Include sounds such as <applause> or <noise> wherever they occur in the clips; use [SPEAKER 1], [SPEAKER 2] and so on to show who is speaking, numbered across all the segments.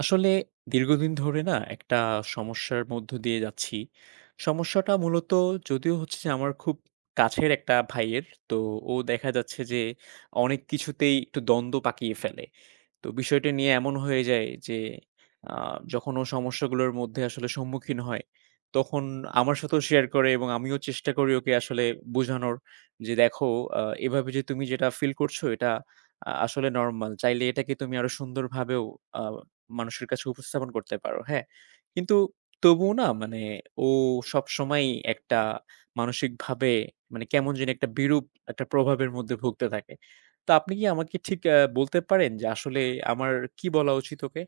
[SPEAKER 1] আসলে দীর্ঘদিন ধরে না একটা সমস্যার মধ্য দিয়ে যাচ্ছি। সমস্যাটা মূলত যদিও হচ্ছে যে আমার খুব কাছের একটা ভাইয়ের। তো ও দেখা যাচ্ছে যে অনেক কিছুতেই একটু দ্বন্দ্ব পাকিয়ে ফেলে। তো বিষয়টা নিয়ে এমন হয়ে যায় যে আ যখন ও সমস্যাগুলোর মধ্যে আসলে সম্মুখীন হয়, তখন আমার সাথেও শেয়ার করে এবং আমিও চেষ্টা করি ওকে আসলে বোঝানোর যে, "দেখো, এভাবে যে তুমি যেটা ফিল করছো এটা আসলে নরমাল। চাইলে এটাকে তুমি আরো সুন্দরভাবেও আ মানুষের কাছে উপস্থাপন করতে পারো।" হ্যাঁ? কিন্তু তবুও না, মানে ও সবসময়ই একটা মানসিকভাবে, মানে কেমন জানি একটা বিরূপ একটা প্রভাবের মধ্যে ভুগতে থাকে। তো আপনি কি আমাকে ঠিক বলতে পারেন যে আসলে আমার কি বলা উচিত ওকে?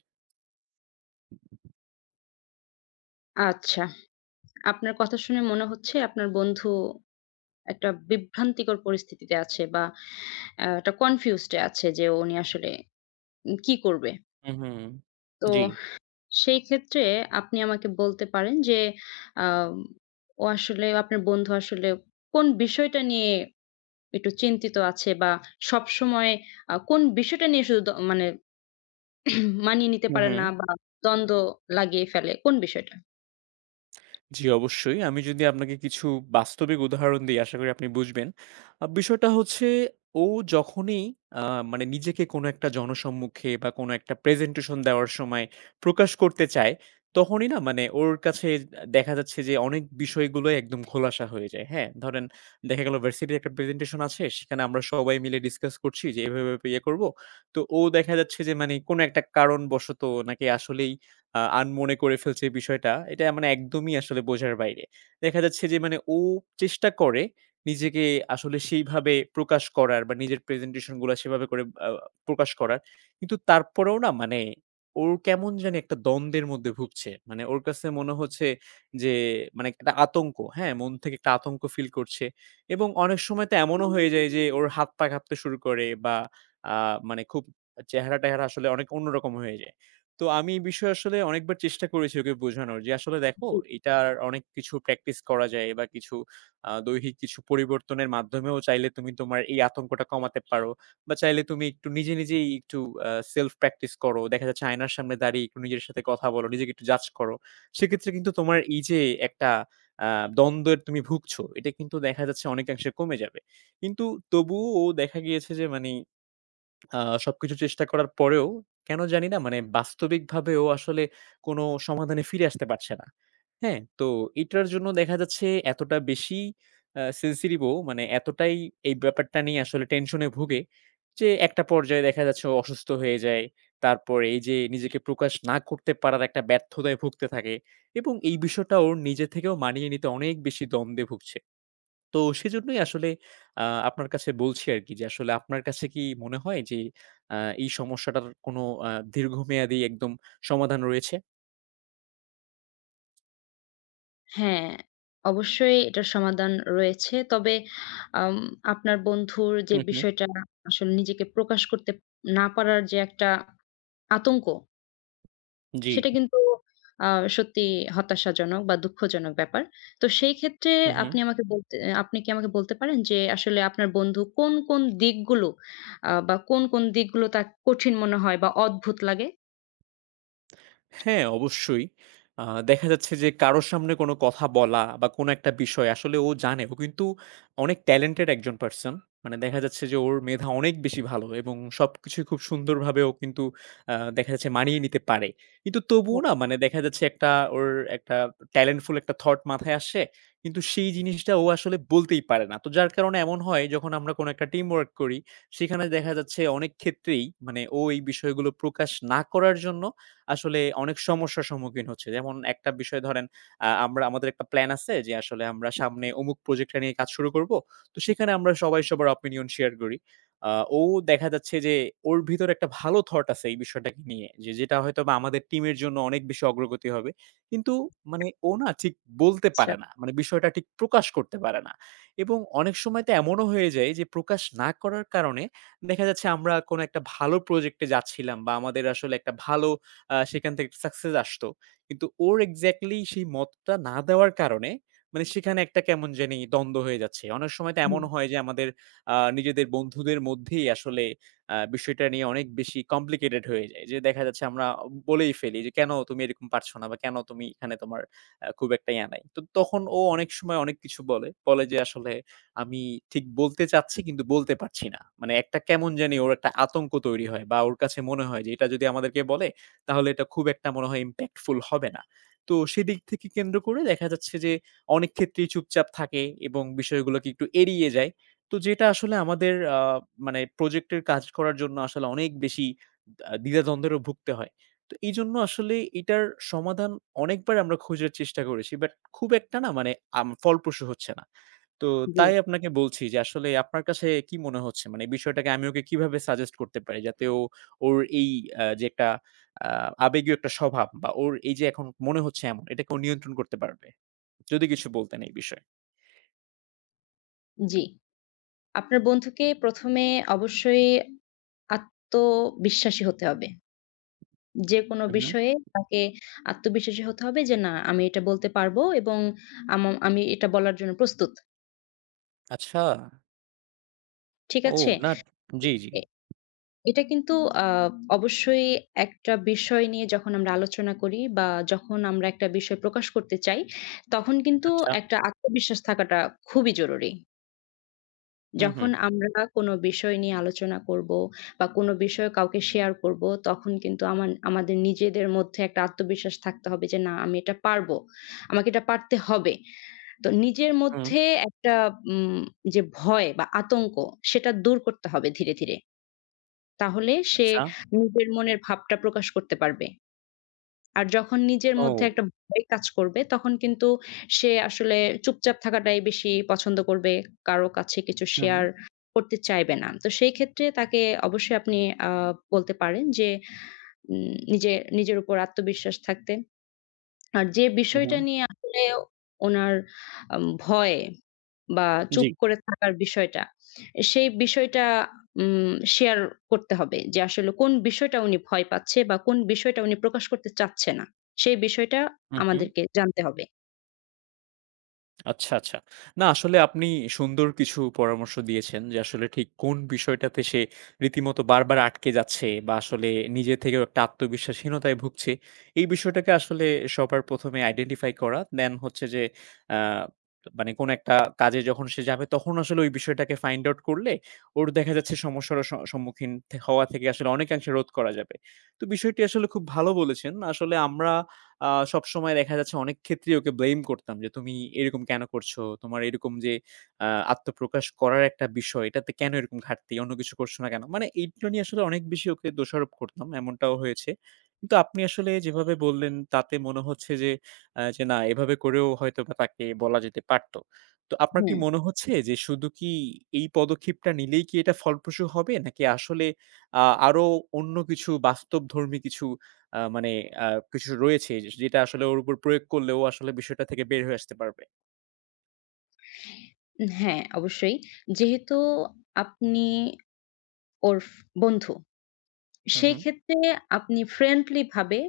[SPEAKER 2] আচ্ছা। আপনার কথা শুনে মনে হচ্ছে আপনার বন্ধু একটা বিভ্রান্তিকর পরিস্থিতিতে আছে বা একটা কনফিউজড এ আছে যে উনি আসলে কি করবে।
[SPEAKER 1] হুম, হুম।
[SPEAKER 2] তো
[SPEAKER 1] জি।
[SPEAKER 2] সেই ক্ষেত্রে আপনি আমাকে বলতে পারেন যে আম ও আসলে আপনার বন্ধু আসলে কোন বিষয়টা নিয়ে একটু চিন্তিত আছে বা সবসময় কোন বিষয়টা নিয়ে শুধু মানে <clears throat> মানিয়ে নিতে
[SPEAKER 1] হুম,
[SPEAKER 2] পারে
[SPEAKER 1] হুম।
[SPEAKER 2] না বা দ্বন্দ্ব লাগিয়ে ফেলে কোন বিষয়টা?
[SPEAKER 1] জি, অবশ্যই। আমি যদি আপনাকে কিছু বাস্তবিক উদাহরণ দিই, আশা করি আপনি বুঝবেন। বিষয়টা হচ্ছে, ও যখনই আ মানে নিজেকে কোনো একটা জনসম্মুখে বা কোনো একটা প্রেজেন্টেশন দেওয়ার সময় প্রকাশ করতে চায়, তখনই না, মানে ওর কাছে দেখা যাচ্ছে যে অনেক বিষয়গুলোই একদম খোলাসা হয়ে যায়। হ্যাঁ? ধরেন, দেখা গেল ভার্সিটির একটা প্রেজেন্টেশন আছে, সেখানে আমরা সবাই মিলে ডিসকাস করছি যে এভাবে, এভাবে ইয়ে করব। তো ও দেখা যাচ্ছে যে মানে কোনো একটা কারণবশত নাকি আসলেই আনমনে করে ফেলছে এই বিষয়টা। এটা মানে একদমই আসলে বোঝার বাইরে। দেখা যাচ্ছে যে মানে ও চেষ্টা করে নিজেকে আসলে সেইভাবে প্রকাশ করার বা নিজের প্রেজেন্টেশন গুলা সেভাবে করে প্রকাশ করার। কিন্তু তারপরেও না, মানে ওর কেমন জানি একটা দ্বন্দ্বের মধ্যে ভুগছে। মানে ওর কাছে মনে হচ্ছে যে মানে একটা আতঙ্ক, হ্যাঁ? মন থেকে একটা আতঙ্ক ফিল করছে এবং অনেক সময় তো এমনও হয়ে যায় যে ওর হাত পা কাঁপতে শুরু করে, বা আ মানে খুব চেহারা-টেহারা আসলে অনেক অন্যরকম হয়ে যায়। তো আমি এই বিষয়ে আসলে অনেকবার চেষ্টা করেছি ওকে বোঝানোর যে, "আসলে দেখো,
[SPEAKER 2] জি।
[SPEAKER 1] এটার অনেক কিছু প্র্যাকটিস করা যায়, বা কিছু দৈহিক কিছু পরিবর্তনের মাধ্যমেও চাইলে তুমি তোমার এই আতঙ্কটা কমাতে পারো। বা চাইলে তুমি একটু নিজে, নিজেই একটু আ সেলফ প্র্যাকটিস করো। দেখা যাচ্ছে আয়নার সামনে দাঁড়িয়ে একটু নিজের সাথে কথা বলো, নিজেকে একটু জাজ করো। সেক্ষেত্রে কিন্তু তোমার এই যে একটা আ দ্বন্দ্বের তুমি ভুগছো, এটা কিন্তু দেখা যাচ্ছে অনেকাংশে কমে যাবে।" কিন্তু তবুও ও দেখা গিয়েছে যে মানে আ সবকিছু চেষ্টা করার পরেও কেন জানি না, মানে বাস্তবিকভাবেও আসলে কোনো সমাধানে ফিরে আসতে পারছে না। হ্যাঁ? তো এটার জন্য দেখা যাচ্ছে এতটা বেশি sensitive ও, মানে এতটাই এই ব্যাপারটা নিয়ে আসলে টেনশনে ভোগে যে একটা পর্যায়ে দেখা যাচ্ছে ও অসুস্থ হয়ে যায়। তারপরে এই যে নিজেকে প্রকাশ না করতে পারার একটা ব্যর্থতায় ভুগতে থাকে, এবং এই বিষয়টা ওর নিজে থেকেও মানিয়ে নিতে অনেক বেশি দ্বন্দ্বে ভুগছে। তো সেজন্যই আসলে আ আপনার কাছে বলছি আরকি, যে আসলে আপনার কাছে কি মনে হয় যে আ এই সমস্যাটার কোনো দীর্ঘমেয়াদী একদম সমাধান রয়েছে?
[SPEAKER 2] হ্যাঁ, অবশ্যই এটার সমাধান রয়েছে। তবে আম আপনার বন্ধুর যে
[SPEAKER 1] হু, হু।
[SPEAKER 2] বিষয়টা আসলে নিজেকে প্রকাশ করতে না পারার যে একটা আতঙ্ক,
[SPEAKER 1] জি।
[SPEAKER 2] সেটা কিন্তু আ সত্যি হতাশাজনক বা দুঃখজনক ব্যাপার। তো সেই ক্ষেত্রে
[SPEAKER 1] হু, হু।
[SPEAKER 2] আপনি আমাকে বলতে আপনি কি আমাকে বলতে পারেন যে আসলে আপনার বন্ধু কোন, কোন দিকগুলো বা কোন, কোন দিকগুলো তার কঠিন মনে হয় বা অদ্ভুত লাগে?
[SPEAKER 1] হ্যাঁ, অবশ্যই। আ দেখা যাচ্ছে যে কারো সামনে কোনো কথা বলা বা কোনো একটা বিষয় আসলে ও জানে। ও কিন্তু অনেক ট্যালেন্টেড একজন পারসন। মানে দেখা যাচ্ছে যে ওর মেধা অনেক বেশি ভালো এবং সবকিছুই খুব সুন্দরভাবে ও কিন্তু দেখা যাচ্ছে মানিয়ে নিতে পারে। কিন্তু তবুও
[SPEAKER 2] ও
[SPEAKER 1] না, মানে দেখা যাচ্ছে একটা ওর একটা ট্যালেন্টফুল একটা থট মাথায় আসে। কিন্তু সেই জিনিসটা ও আসলে বলতেই পারে না। তো যার কারণে এমন হয়, যখন আমরা কোনো একটা টিম ওয়ার্ক করি, সেখানে দেখা যাচ্ছে অনেক ক্ষেত্রেই মানে ও এই বিষয়গুলো প্রকাশ না করার জন্য আসলে অনেক সমস্যার সম্মুখীন হচ্ছি। যেমন একটা বিষয় ধরেন, আমরা আমাদের একটা প্ল্যান আছে যে আসলে আমরা সামনে অমুক প্রজেক্টটা নিয়ে কাজ শুরু করব। তো সেখানে আমরা সবাই সবার অপিনিয়ন শেয়ার করি। আ ও দেখা যাচ্ছে যে ওর ভিতরে একটা ভালো থট আছে এই বিষয়টাকে নিয়ে। যে যেটা হয়তোবা আমাদের টিমের জন্য অনেক বেশি অগ্রগতি হবে। কিন্তু মানে ও না ঠিক বলতে
[SPEAKER 2] আচ্ছা।
[SPEAKER 1] পারে না। মানে বিষয়টা ঠিক প্রকাশ করতে পারে না। এবং অনেক সময় তো এমনও হয়ে যায় যে প্রকাশ না করার কারণে দেখা যাচ্ছে আমরা কোনো একটা ভালো প্রজেক্টে যাচ্ছিলাম, বা আমাদের আসলে একটা ভালো সেখান থেকে একটা সাকসেস আসতো। কিন্তু ওর এক্সাক্টলি সেই মতটা না দেওয়ার কারণে মানে সেখানে একটা কেমন জানি দ্বন্দ্ব হয়ে যাচ্ছে। অনেক সময় তো
[SPEAKER 2] হুম,
[SPEAKER 1] এমন হয় যে আমাদের নিজেদের বন্ধুদের মধ্যেই আসলে বিষয়টা নিয়ে অনেক বেশি কমপ্লিকেটেড হয়ে যায়। যে দেখা যাচ্ছে আমরা বলেই ফেলি যে, "কেন তুমি এরকম পারছো না, বা কেন তুমি এখানে তোমার খুব একটা ইয়া নাই?" তো তখন ও অনেক সময় অনেক কিছু বলে। বলে যে, "আসলে আমি ঠিক বলতে চাচ্ছি কিন্তু বলতে পারছি না।" মানে একটা কেমন জানি ওর একটা আতঙ্ক তৈরি হয়, বা ওর কাছে মনে হয় যে এটা যদি আমাদেরকে বলে তাহলে এটা খুব একটা মনে হয় impactful হবে না। তো সেদিক থেকে কেন্দ্র করে দেখা যাচ্ছে যে অনেক ক্ষেত্রেই চুপচাপ থাকে, এবং বিষয়গুলোকে একটু এড়িয়ে যায়। তো যেটা আসলে আমাদের মানে প্রজেক্টের কাজ করার জন্য আসলে অনেক বেশি দ্বিধাদ্বন্দ্বেরও ভুগতে হয়। তো এইজন্য আসলে এটার সমাধান অনেকবার আমরা খোঁজার চেষ্টা করেছি। বাট খুব একটা না, মানে ফলপ্রসূ হচ্ছে না। তো
[SPEAKER 2] জি,
[SPEAKER 1] তাই আপনাকে বলছি যে আসলে আপনার কাছে কি মনে হচ্ছে? মানে এই বিষয়টাকে আমি ওকে কিভাবে সাজেস্ট করতে পারি যাতে ও ওর এই যে একটা আ আবেগীয় একটা স্বভাব, বা ওর এই যে এখন মনে হচ্ছে এমন, এটাকে ও নিয়ন্ত্রণ করতে পারবে। যদি কিছু বলতেন এই বিষয়ে।
[SPEAKER 2] জি। আপনার বন্ধুকে ১ম এ অবশ্যই আত্মবিশ্বাসী হতে হবে। যেকোনো
[SPEAKER 1] হুম, হুম।
[SPEAKER 2] বিষয়ে তাকে আত্মবিশ্বাসী হতে হবে যে, "না, আমি এটা বলতে পারবো এবং আম আমি এটা বলার জন্য প্রস্তুত।"
[SPEAKER 1] আচ্ছা।
[SPEAKER 2] ঠিক
[SPEAKER 1] ও,
[SPEAKER 2] আছে?
[SPEAKER 1] না, জি, জি।
[SPEAKER 2] এ এটা কিন্তু আ অবশ্যই একটা বিষয় নিয়ে যখন আমরা আলোচনা করি বা যখন আমরা একটা বিষয় প্রকাশ করতে চাই, তখন কিন্তু
[SPEAKER 1] আচ্ছা।
[SPEAKER 2] একটা আত্মবিশ্বাস থাকাটা খুবই জরুরি।
[SPEAKER 1] হুম,
[SPEAKER 2] যখন
[SPEAKER 1] হুম।
[SPEAKER 2] আমরা কোনো বিষয় নিয়ে আলোচনা করব বা কোনো বিষয় কাউকে শেয়ার করব, তখন কিন্তু আমাদের নিজেদের মধ্যে একটা আত্মবিশ্বাস থাকতে হবে যে, "না, আমি এটা পারবো। আমাকে এটা পারতে হবে।" তো নিজের
[SPEAKER 1] হুম।
[SPEAKER 2] মধ্যে একটা উম যে ভয় বা আতঙ্ক, সেটা দূর করতে হবে ধীরে, ধীরে। তাহলে সে
[SPEAKER 1] আচ্ছা।
[SPEAKER 2] নিজের মনের ভাবটা প্রকাশ করতে পারবে। আর যখন নিজের
[SPEAKER 1] ও।
[SPEAKER 2] মধ্যে একটা ভয় কাজ করবে তখন কিন্তু সে আসলে চুপচাপ থাকাটাই বেশি পছন্দ করবে। কারো কাছে কিছু
[SPEAKER 1] হুম,
[SPEAKER 2] শেয়ার
[SPEAKER 1] হুম।
[SPEAKER 2] করতে চাইবে না। তো সেই ক্ষেত্রে তাকে অবশ্যই আপনি আ বলতে পারেন যে উম নিজে নিজের উপর আত্মবিশ্বাস থাকতে। আর যে
[SPEAKER 1] হুম,
[SPEAKER 2] বিষয়টা
[SPEAKER 1] হুম।
[SPEAKER 2] নিয়ে আসলে ওনার ভয় বা
[SPEAKER 1] জি।
[SPEAKER 2] চুপ করে থাকার বিষয়টা, সেই বিষয়টা শেয়ার করতে হবে যে আসলে কোন বিষয়টা উনি ভয় পাচ্ছে বা কোন বিষয়টা উনি প্রকাশ করতে চাচ্ছে না। সেই বিষয়টা
[SPEAKER 1] হুম, হুম।
[SPEAKER 2] আমাদেরকে জানতে হবে।
[SPEAKER 1] আচ্ছা, আচ্ছা। না, আসলে আপনি সুন্দর কিছু পরামর্শ দিয়েছেন, যে আসলে ঠিক কোন বিষয়টাতে সে রীতিমতো বারবার আটকে যাচ্ছে, বা আসলে নিজে থেকেও একটা আত্মবিশ্বাসহীনতায় ভুগছে। এই বিষয়টাকে আসলে সবার ১ম এ আইডেন্টিফাই করা। দেন হচ্ছে যে আ মানে কোন একটা কাজে যখন সে যাবে তখন আসলে ওই বিষয়টাকে ফাইন্ড আউট করলে ওর দেখা যাচ্ছে সমস্যার সম্মুখীন হওয়া থেকে আসলে অনেকাংশে রোধ করা যাবে। তো বিষয়টি আসলে খুব ভালো বলেছেন। আসলে আমরা আ সবসময় দেখা যাচ্ছে অনেক ক্ষেত্রেই ওকে ব্লেম করতাম যে, "তুমি এরকম কেন করছো? তোমার এরকম যে আ আত্মপ্রকাশ করার একটা বিষয়, এটাতে কেন এরকম ঘাটতি? অন্য কিছু করছো না কেন?" মানে এইগুলো নিয়ে আসলে অনেক বেশি ওকে দোষারোপ করতাম। এমনটাও হয়েছে। কিন্তু আপনি আসলে যেভাবে বললেন তাতে মনে হচ্ছে যে, যে না, এভাবে করেও হয়তোবা তাকে বলা যেতে পারত। তো আপনার কি
[SPEAKER 2] হুম,
[SPEAKER 1] মনে হচ্ছে যে শুধু কি এই পদক্ষেপটা নিলেই কি এটা ফলপ্রসূ হবে? নাকি আসলে আ আরো অন্য কিছু বাস্তবধর্মী কিছু মানে আ কিছু রয়েছে যে যেটা আসলে ওর উপর প্রয়োগ করলে ও আসলে বিষয়টা থেকে বের হয়ে আসতে পারবে।
[SPEAKER 2] হ্যাঁ, অবশ্যই। যেহেতু আপনি ওর বন্ধু।
[SPEAKER 1] হু,
[SPEAKER 2] সেই
[SPEAKER 1] হু।
[SPEAKER 2] ক্ষেত্রে আপনি ফ্রেন্ডলি ভাবে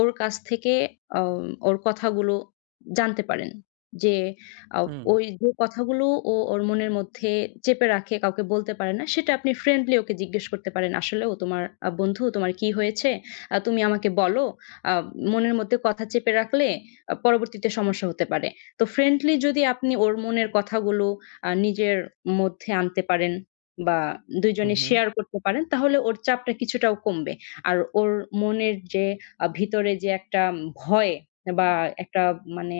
[SPEAKER 2] ওর কাছ থেকে আ ওর কথাগুলো জানতে পারেন। যে আ
[SPEAKER 1] হুম।
[SPEAKER 2] ওই যে কথাগুলো ও ওর মনের মধ্যে চেপে রাখে, কাউকে বলতে পারে না, সেটা আপনি ফ্রেন্ডলি ওকে জিজ্ঞেস করতে পারেন, "আসলেও তোমার বন্ধু তোমার কি হয়েছে? তুমি আমাকে বলো।" আ মনের মধ্যে কথা চেপে রাখলে পরবর্তীতে সমস্যা হতে পারে। তো ফ্রেন্ডলি যদি আপনি ওর মনের কথাগুলো নিজের মধ্যে আনতে পারেন বা ২
[SPEAKER 1] হু,
[SPEAKER 2] জনে
[SPEAKER 1] হু।
[SPEAKER 2] শেয়ার করতে পারেন তাহলে ওর চাপটা কিছুটাও কমবে। আর ওর মনের যে ভিতরে যে একটা ভয় বা একটা মানে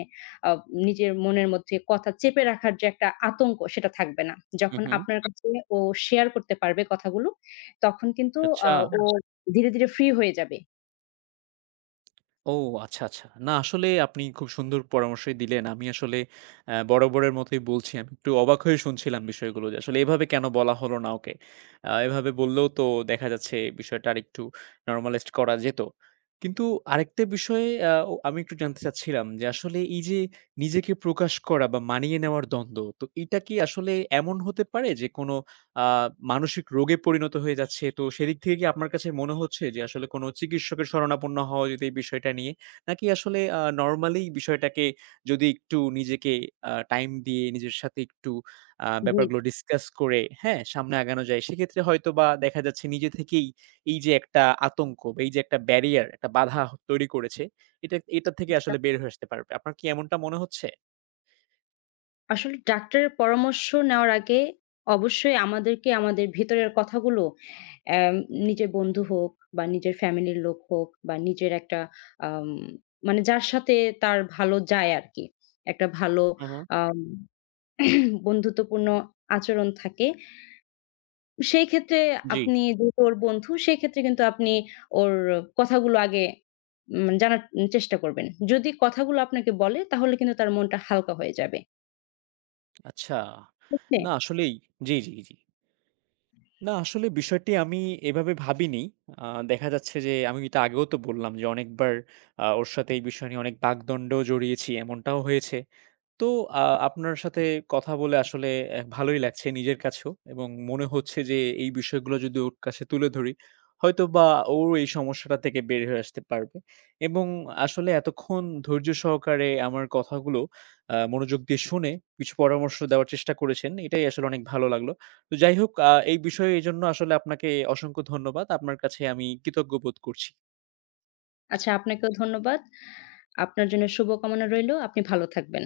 [SPEAKER 2] আ নিজের মনের মধ্যে কথা চেপে রাখার যে একটা আতঙ্ক সেটা থাকবে না।
[SPEAKER 1] হু,
[SPEAKER 2] যখন
[SPEAKER 1] হু।
[SPEAKER 2] আপনার কাছে ও শেয়ার করতে পারবে কথাগুলো, তখন কিন্তু আ
[SPEAKER 1] আচ্ছা।
[SPEAKER 2] ও আচ্ছা। ধীরে, ধীরে ফ্রি হয়ে যাবে।
[SPEAKER 1] ও, আচ্ছা, আচ্ছা। না, আসলে আপনি খুব সুন্দর পরামর্শই দিলেন। আমি আসলে বরাবরের মতোই বলছি, আমি একটু অবাক হয়ে শুনছিলাম বিষয়গুলো, যে আসলে এভাবে কেন বলা হলো না ওকে? এভাবে বললেও তো দেখা যাচ্ছে বিষয়টা আরেকটু normalized করা যেত। কিন্তু আরেকটা বিষয়ে আ ও আমি একটু জানতে চাচ্ছিলাম, যে আসলে এই যে নিজেকে প্রকাশ করা বা মানিয়ে নেওয়ার দ্বন্দ্ব, তো এটা কি আসলে এমন হতে পারে যে কোন আ মানসিক রোগে পরিণত হয়ে যাচ্ছে। তো সেদিক থেকে কি আপনার কাছে মনে হচ্ছে যে আসলে কোনো চিকিৎসকের শরণাপন্ন হওয়া উচিত এই বিষয়টা নিয়ে? নাকি আসলে নরমালি বিষয়টাকে যদি একটু নিজেকে টাইম দিয়ে নিজের সাথে একটু
[SPEAKER 2] জি।
[SPEAKER 1] ব্যাপারগুলো ডিসকাস করে, হ্যাঁ? সামনে আগানো যায়। সেক্ষেত্রে হয়তোবা দেখা যাচ্ছে নিজে থেকেই এই যে একটা আতঙ্ক বা এই যে একটা ব্যারিয়ার, একটা বাধা তৈরি করেছে, এটা এটা থেকে আসলে বের হয়ে আসতে পারবে। আপনার কি এমনটা মনে হচ্ছে?
[SPEAKER 2] আসলে ডাক্তারের পরামর্শ নেওয়ার আগে অবশ্যই আমাদেরকে আমাদের ভেতরের কথাগুলো অ্যাম নিজের বন্ধু হোক বা নিজের ফ্যামিলির লোক হোক বা নিজের একটা আম মানে যার সাথে তার ভালো যায় আরকি। একটা ভালো
[SPEAKER 1] হু, হু।
[SPEAKER 2] আম <clears throat> বন্ধুত্বপূর্ণ আচরণ থাকে। সেই ক্ষেত্রে
[SPEAKER 1] জি।
[SPEAKER 2] আপনি যেহেতু ওর বন্ধু, সেক্ষেত্রে কিন্তু আপনি ওর কথাগুলো আগে জানার চেষ্টা করবেন। যদি কথাগুলো আপনাকে বলে তাহলে কিন্তু তার মনটা হালকা হয়ে যাবে।
[SPEAKER 1] আচ্ছা।
[SPEAKER 2] ঠিক আছে?
[SPEAKER 1] না, আসলেই। জি, জি, জি। না, আসলে বিষয়টি আমি এভাবে ভাবিনি। আ দেখা যাচ্ছে যে আমি এটা আগেও তো বললাম যে অনেকবার ওর সাথে এই বিষয় নিয়ে অনেক বাকদণ্ডও জড়িয়েছি, এমনটাও হয়েছে। তো আ আপনার সাথে কথা বলে আসলে ভালোই লাগছে নিজের কাছেও, এবং মনে হচ্ছে যে এই বিষয়গুলো যদি ওর কাছে তুলে ধরি, হয়তোবা ও এই সমস্যাটা থেকে বের হয়ে আসতে পারবে। এবং আসলে এতক্ষণ ধৈর্য সহকারে আমার কথাগুলো মনোযোগ দিয়ে শুনে কিছু পরামর্শ দেওয়ার চেষ্টা করেছেন। এটাই আসলে অনেক ভালো লাগলো। তো যাই হোক, এই বিষয়ে এজন্য আসলে আপনাকে অসংখ্য ধন্যবাদ। আপনার কাছে আমি কৃতজ্ঞ বোধ করছি।
[SPEAKER 2] আচ্ছা, আপনাকেও ধন্যবাদ। আপনার জন্য শুভকামনা রইলো। আপনি ভালো থাকবেন।